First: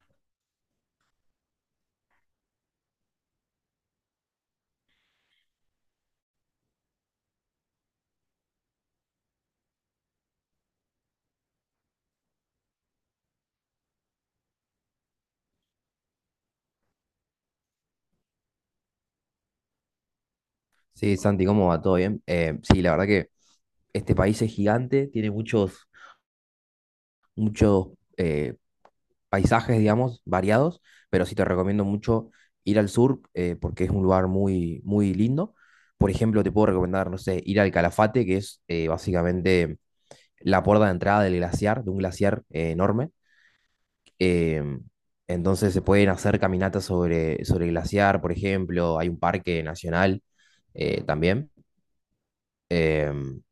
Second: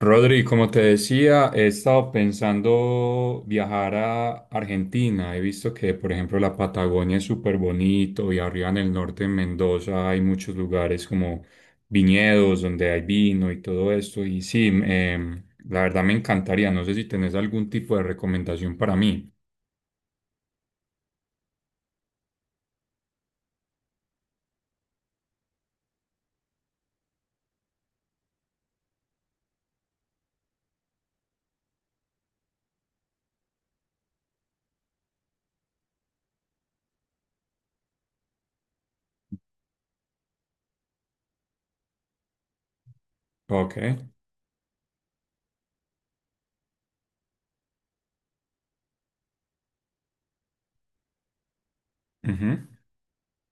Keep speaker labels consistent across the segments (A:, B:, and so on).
A: Rodri, como te decía, he estado pensando viajar a Argentina. He visto que, por ejemplo, la Patagonia es súper bonito y arriba en el norte, en Mendoza, hay muchos lugares como viñedos donde hay vino y todo esto. Y sí, la verdad me encantaría. No sé si tenés algún tipo de recomendación para mí.
B: Sí, Santi, ¿cómo va? ¿Todo bien? Sí, la verdad que este país es gigante, tiene muchos eh, paisajes, digamos, variados, pero sí te recomiendo mucho ir al sur, porque es un lugar muy, muy lindo. Por ejemplo, te puedo recomendar, no sé, ir al Calafate, que es básicamente la puerta de entrada del glaciar, de un glaciar enorme.
A: Ok.
B: Eh, entonces se pueden hacer caminatas sobre el glaciar, por ejemplo, hay un parque nacional también.
A: Ujú.
B: Em,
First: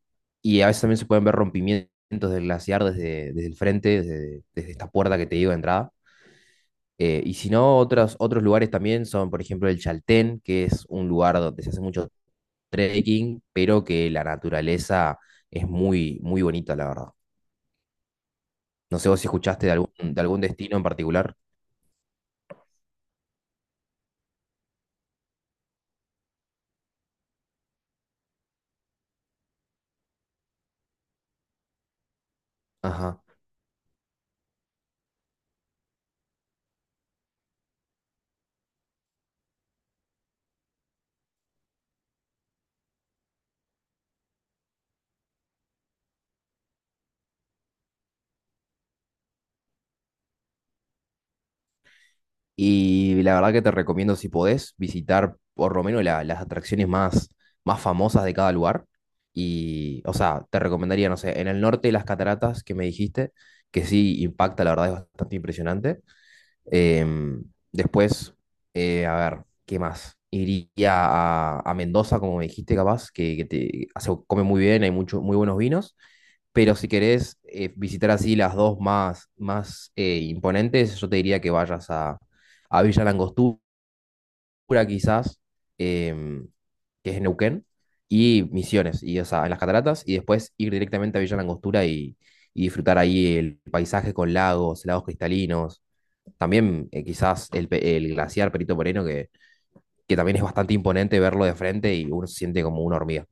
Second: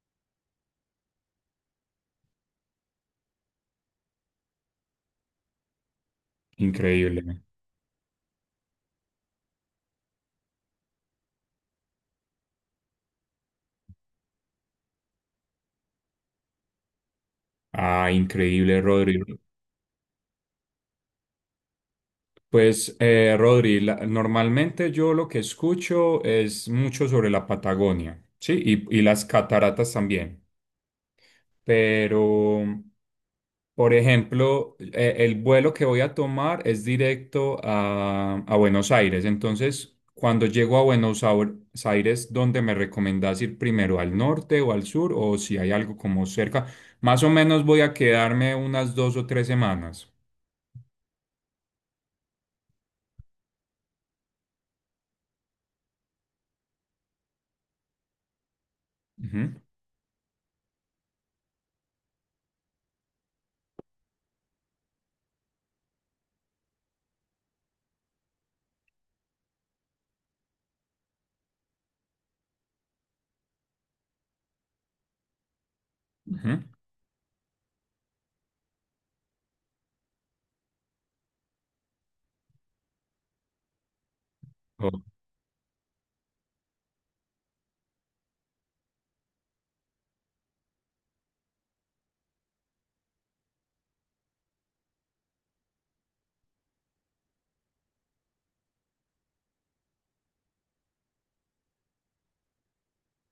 B: y a veces también se pueden ver rompimientos del glaciar desde el frente, desde esta puerta que te digo de entrada. Y
A: Increíble.
B: si no, otros lugares también son, por ejemplo, el Chaltén, que es un lugar donde se hace mucho trekking, pero que la naturaleza es muy, muy bonita, la verdad.
A: Ah, increíble,
B: No sé vos
A: Rodri.
B: si escuchaste de algún destino en particular.
A: Pues, Rodri, normalmente yo lo que escucho es mucho sobre la Patagonia, ¿sí? Y las cataratas también. Pero,
B: Ajá.
A: por ejemplo, el vuelo que voy a tomar es directo a Buenos Aires. Entonces, cuando llego a Aires, ¿dónde me recomendás ir primero? ¿Al norte o al sur? O si hay algo como cerca. Más o menos voy a quedarme unas dos o tres semanas.
B: Y la verdad que te recomiendo, si podés, visitar por lo menos las atracciones más, más famosas de cada lugar.
A: Ujú,
B: Y, o sea, te recomendaría, no sé, en el norte las cataratas que me dijiste, que sí impacta, la verdad es bastante impresionante. Em, después, a ver, ¿qué más? Iría a Mendoza, como me dijiste, capaz, que se come muy bien, hay muy buenos vinos. Pero si querés visitar así las dos más, más imponentes, yo te diría que vayas a Villa Langostura,
A: ujú.
B: quizás, em, que es en Neuquén, y Misiones, y, o sea, en las cataratas, y después ir directamente a Villa Langostura y disfrutar ahí el paisaje con lagos, lagos cristalinos, también quizás el glaciar Perito Moreno, que también es bastante imponente verlo de frente y uno se siente como una hormiga.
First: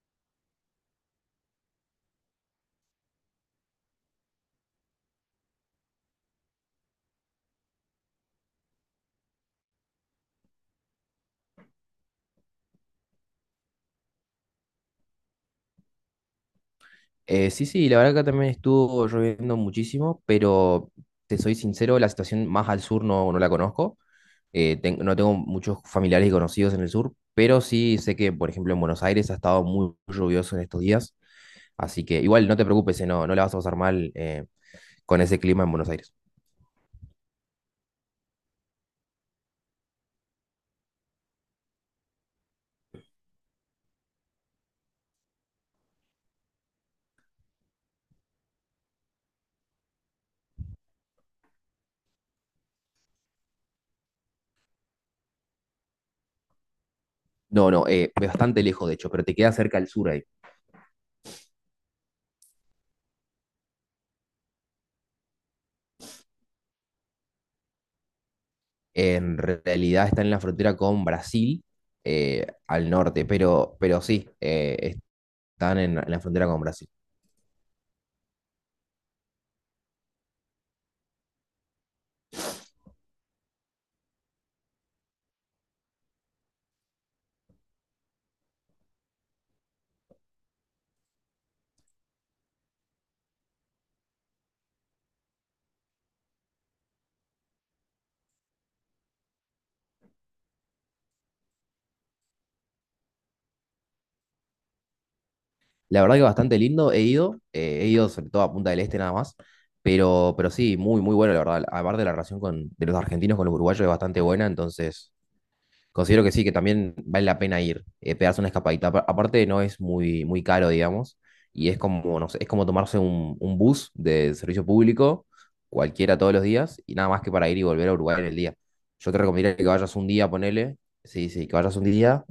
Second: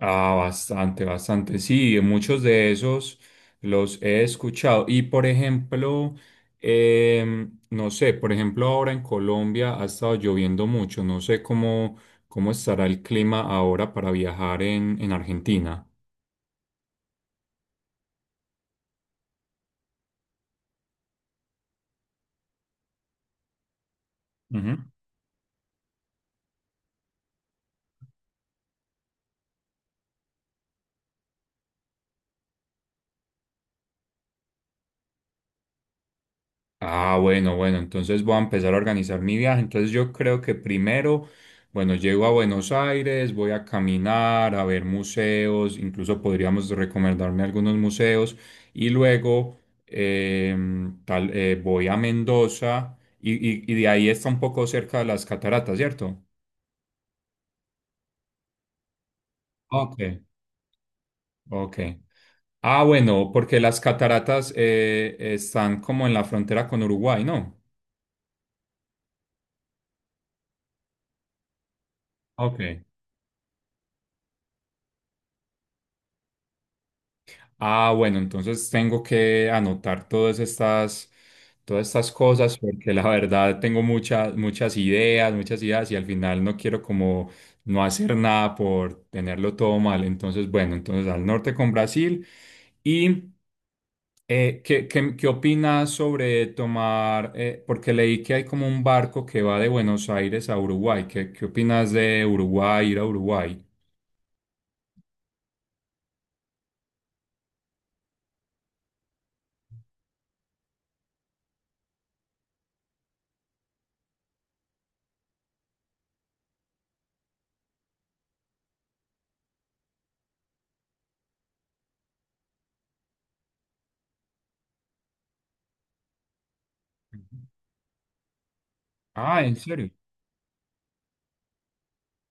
A: Ah, bastante, bastante. Sí, muchos de esos los he escuchado. Y por ejemplo, no sé, por ejemplo, ahora en Colombia ha estado lloviendo mucho. No sé cómo, cómo estará el clima ahora para viajar en Argentina.
B: Sí, sí, la verdad que acá también estuvo lloviendo muchísimo, pero te soy sincero, la situación más al sur no, no la conozco. Eh,
A: Ujú.
B: ten- no tengo muchos familiares y conocidos en el sur, pero sí sé que, por ejemplo, en Buenos Aires ha estado muy lluvioso en estos días. Así que igual no te preocupes, no, no la vas a pasar mal con ese clima en Buenos Aires.
A: Ah, bueno, bueno, entonces voy a empezar a organizar mi viaje. Entonces yo creo que primero, bueno, llego a Buenos Aires, voy a caminar, a ver museos, incluso podríamos recomendarme algunos museos y luego voy a Mendoza y, y de ahí está un poco cerca de las cataratas, ¿cierto?
B: No, no, bastante lejos, de hecho, pero te queda cerca al
A: Ok,
B: sur ahí.
A: ok. Ah, bueno, porque las cataratas están como en la frontera con Uruguay, ¿no?
B: En realidad está en la frontera con Brasil
A: Ok.
B: al norte, pero sí, están en la frontera con Brasil.
A: Ah, bueno, entonces tengo que anotar todas estas cosas porque la verdad tengo muchas, muchas ideas y al final no quiero como no hacer nada por tenerlo todo mal. Entonces, bueno, entonces al norte con Brasil. ¿Y ¿qué, qué, qué opinas sobre tomar, porque leí que hay como un barco que va de Buenos Aires a Uruguay. ¿Qué, qué opinas de Uruguay, ir a Uruguay?
B: La verdad que bastante lindo, he ido sobre todo a Punta del Este nada más, pero sí, muy, muy bueno, la verdad. Aparte de la relación de los argentinos con los uruguayos es bastante buena, entonces considero que sí, que también vale la pena ir, pegarse una escapadita. Aparte, no es muy, muy caro, digamos, y es como, no sé, es como tomarse un bus de servicio público, cualquiera todos los días, y nada más que para ir y volver a Uruguay en el día. Yo te
A: Ah, ¿en
B: recomendaría que
A: serio?
B: vayas un día, ponele, sí, sí, que vayas un día,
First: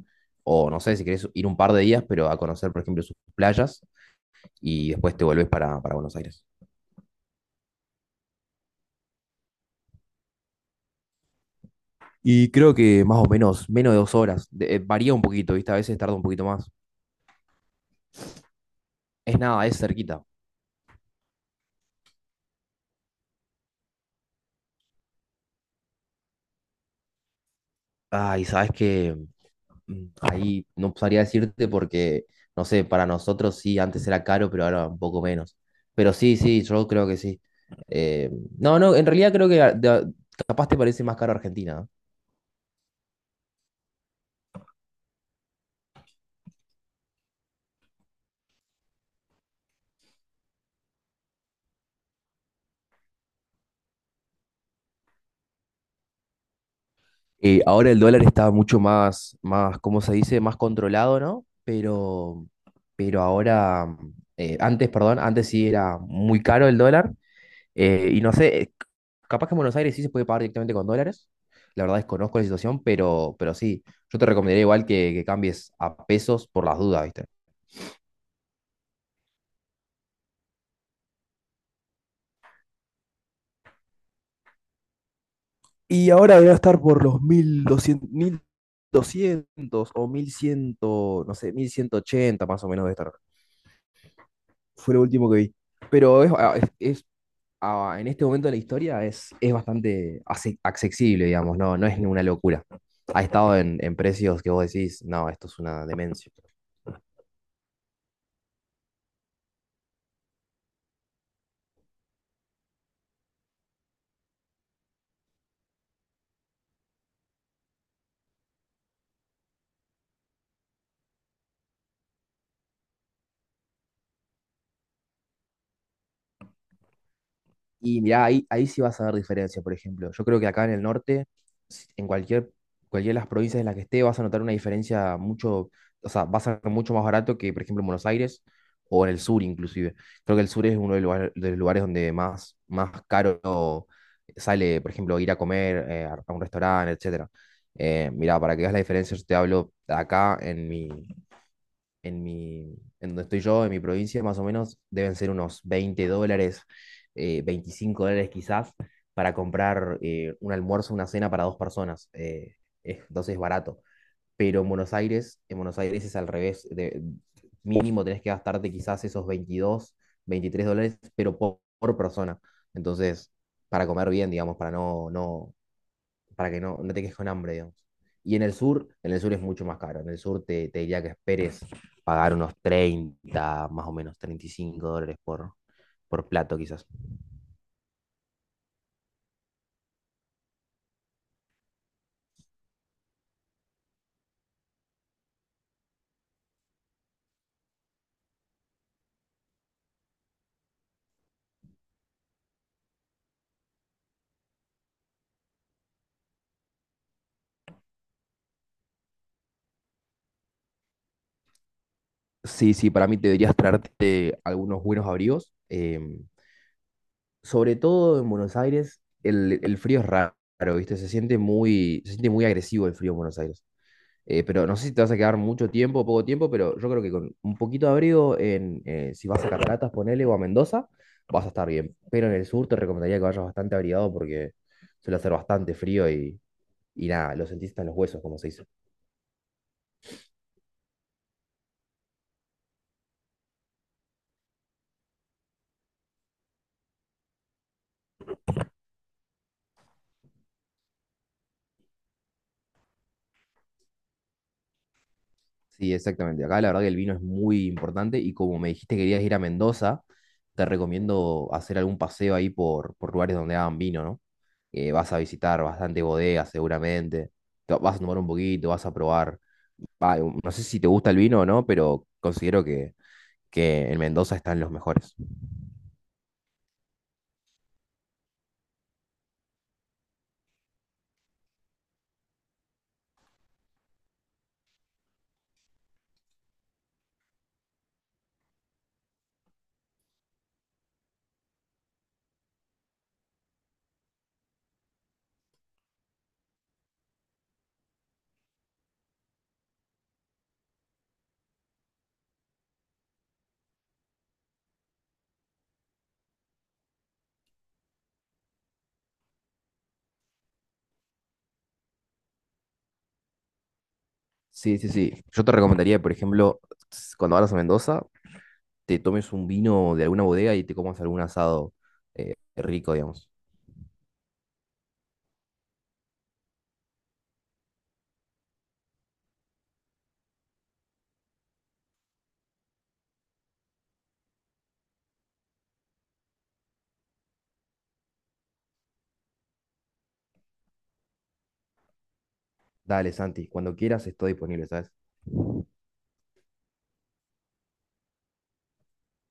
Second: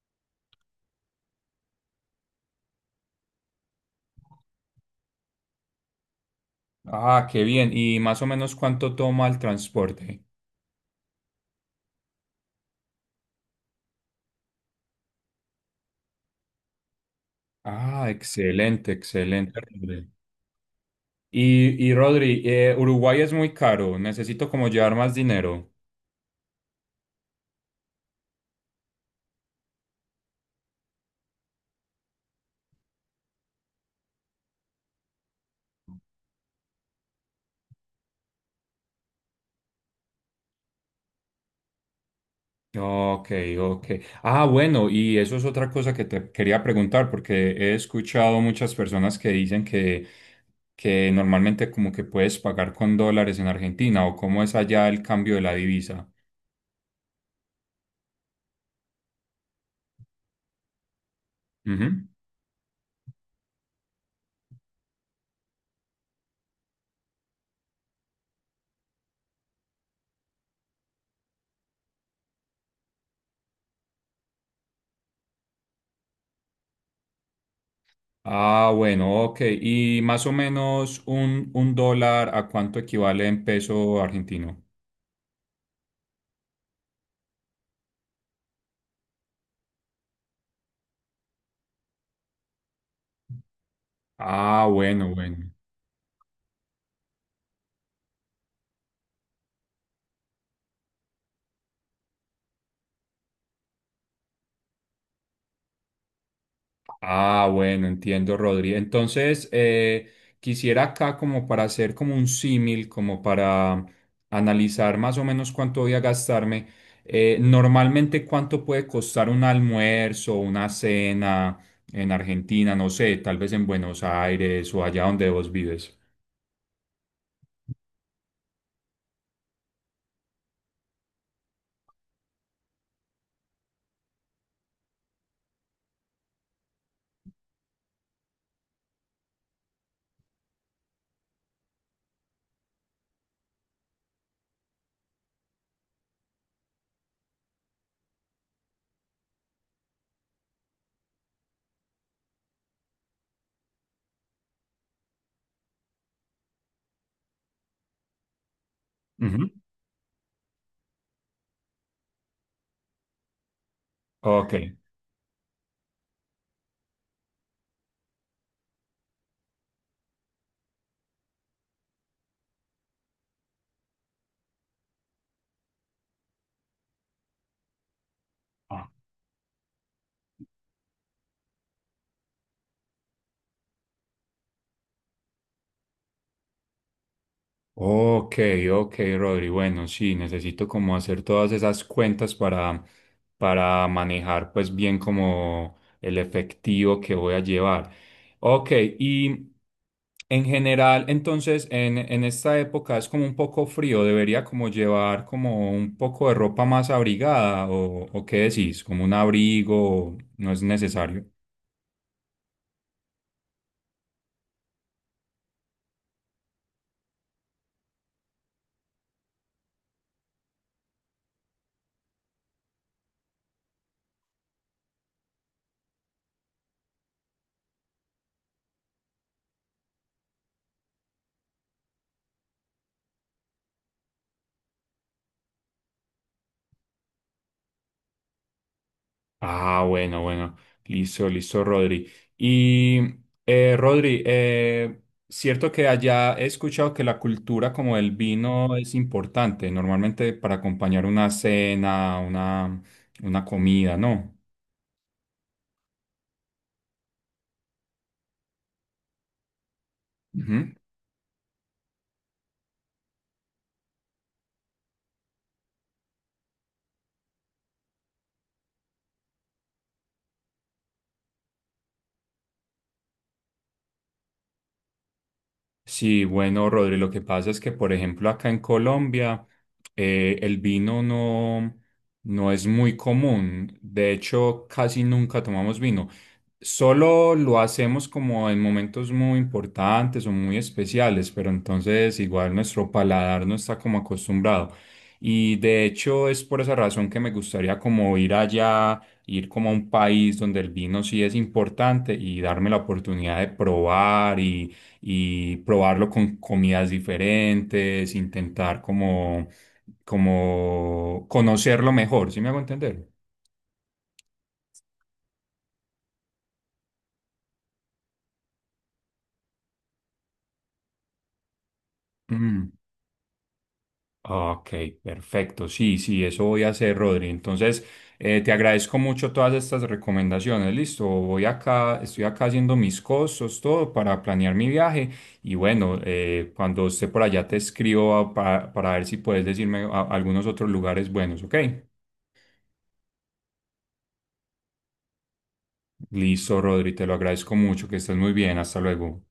B: o no sé, si querés ir un par de días, pero a conocer, por ejemplo, sus playas, y después te volvés para Buenos Aires.
A: Ah, qué bien. ¿Y más o menos cuánto toma el transporte?
B: Y creo que más o menos, menos de 2 horas. Varía un poquito, ¿viste? A veces tarda un poquito más.
A: Ah, excelente,
B: Es
A: excelente.
B: nada, es
A: Rodri.
B: cerquita.
A: Y Rodri, Uruguay es muy caro. Necesito como llevar más dinero.
B: Ay, ¿sabes qué? Ahí no sabría decirte porque, no sé, para nosotros sí, antes era caro, pero ahora un poco menos. Pero sí, sí, yo creo que sí. Eh, no, no, en realidad creo que capaz te parece más caro Argentina. ¿No?
A: Ok, ok. Ah, bueno, y eso es otra cosa que te quería preguntar, porque he escuchado muchas personas que dicen que normalmente como que puedes pagar con dólares en Argentina o cómo es allá el cambio de la divisa.
B: Ahora el dólar está mucho más, ¿cómo se dice? Más controlado, ¿no?
A: Ujú.
B: Pero ahora, antes, perdón, antes sí era muy caro el dólar. Y no sé, capaz que en Buenos Aires sí se puede pagar directamente con dólares. La verdad desconozco la situación, pero sí, yo te recomendaría igual que cambies a pesos por las dudas, ¿viste?
A: Ah, bueno, ok. Y más o menos un dólar, ¿a cuánto equivale en peso argentino?
B: Y ahora debe estar por los 1.200, 1.200 o 1100, no sé, 1.180 más o menos debe estar.
A: Ah,
B: Fue lo
A: bueno,
B: último que
A: bueno.
B: vi. Pero es, ah, en este momento de la historia es bastante accesible, digamos, no, no es ninguna locura. Ha estado en precios que vos decís, no, esto es una demencia.
A: Ah, bueno, entiendo, Rodri. Entonces, quisiera acá como para hacer como un símil, como para analizar más o menos cuánto voy a gastarme. Normalmente, ¿cuánto puede costar un almuerzo, una cena en Argentina? No sé, tal vez en Buenos Aires o allá donde vos vives.
B: Y mirá, ahí sí vas a ver diferencia, por ejemplo. Yo creo que acá en el norte, en cualquiera de las provincias en las que esté, vas a notar una diferencia o sea, va a ser mucho más barato que, por ejemplo, en Buenos Aires o en el sur inclusive. Creo que el sur es uno de los lugares donde más, más caro sale, por ejemplo, ir a comer a un restaurante, etcétera. Mirá, para que veas la diferencia, yo te hablo acá en donde estoy yo, en mi provincia, más o menos, deben ser unos $20, $25 quizás, para
A: Ujú.
B: comprar un almuerzo, una cena para dos personas. Entonces es barato.
A: Ok.
B: Pero en Buenos Aires es al revés. Mínimo tenés que gastarte quizás esos 22 $23, pero por persona. Entonces, para comer bien, digamos, para no, no, para que no, no te quedes con hambre, digamos. Y en el sur es mucho más caro. En el sur te diría que esperes pagar unos 30 más o menos $35 por plato, quizás.
A: Ok, ok, Rodri. Bueno, sí, necesito como hacer todas esas cuentas para manejar pues bien como el efectivo que voy a llevar. Ok, y en general, entonces, en esta época es como un poco frío, debería como llevar como un poco de ropa más abrigada o qué decís, como un abrigo, no es necesario.
B: Sí, sí, para mí te deberías traerte algunos buenos abrigos. Sobre todo en Buenos Aires, el frío es raro, ¿viste? Se siente muy agresivo el frío en Buenos Aires. Pero no sé si te vas a quedar mucho tiempo o poco tiempo, pero yo creo que con un poquito de abrigo, si vas a Cataratas, ponele, o a Mendoza, vas a estar bien. Pero en el sur te recomendaría que vayas bastante abrigado porque suele hacer bastante frío y nada, lo sentís hasta en los huesos, como se dice.
A: Ah, bueno, bueno. Listo, listo, Rodri. Y Rodri, cierto que allá he escuchado que la cultura como el vino es importante, normalmente para acompañar una cena, una comida, ¿no?
B: Sí, exactamente. Acá la verdad que el vino es muy importante y como me dijiste que querías ir a Mendoza, te
A: Ujú.
B: recomiendo hacer algún paseo ahí por lugares donde hagan vino, ¿no? Vas a visitar bastante bodegas seguramente, te vas a tomar un poquito, vas a probar ah, no sé si te gusta el vino o no, pero considero que en Mendoza están los mejores.
A: Sí, bueno, Rodri, lo que pasa es que, por ejemplo, acá en Colombia, el vino no, no es muy común. De hecho, casi nunca tomamos vino. Solo lo hacemos como en momentos muy importantes o muy especiales, pero entonces igual nuestro paladar no está como acostumbrado. Y de hecho es por esa razón que me gustaría como ir allá, ir como a un país donde el vino sí es importante y darme la oportunidad de probar y probarlo con comidas diferentes, intentar como, como conocerlo mejor, ¿sí me hago entender?
B: Sí, sí, sí. Yo te recomendaría, por ejemplo, cuando vayas a Mendoza, te tomes un vino de alguna bodega y te comas algún asado
A: Mm,
B: rico, digamos.
A: ok, perfecto, sí, sí, eso voy a hacer, Rodri. Entonces, te agradezco mucho todas estas recomendaciones, listo, voy acá, estoy acá haciendo mis costos, todo para planear mi viaje y bueno, cuando esté por allá te escribo para ver si puedes decirme algunos otros lugares buenos, ¿ok?
B: Dale, Santi, cuando quieras estoy disponible, ¿sabes?
A: Listo, Rodri, te lo agradezco mucho, que estés muy bien, hasta luego.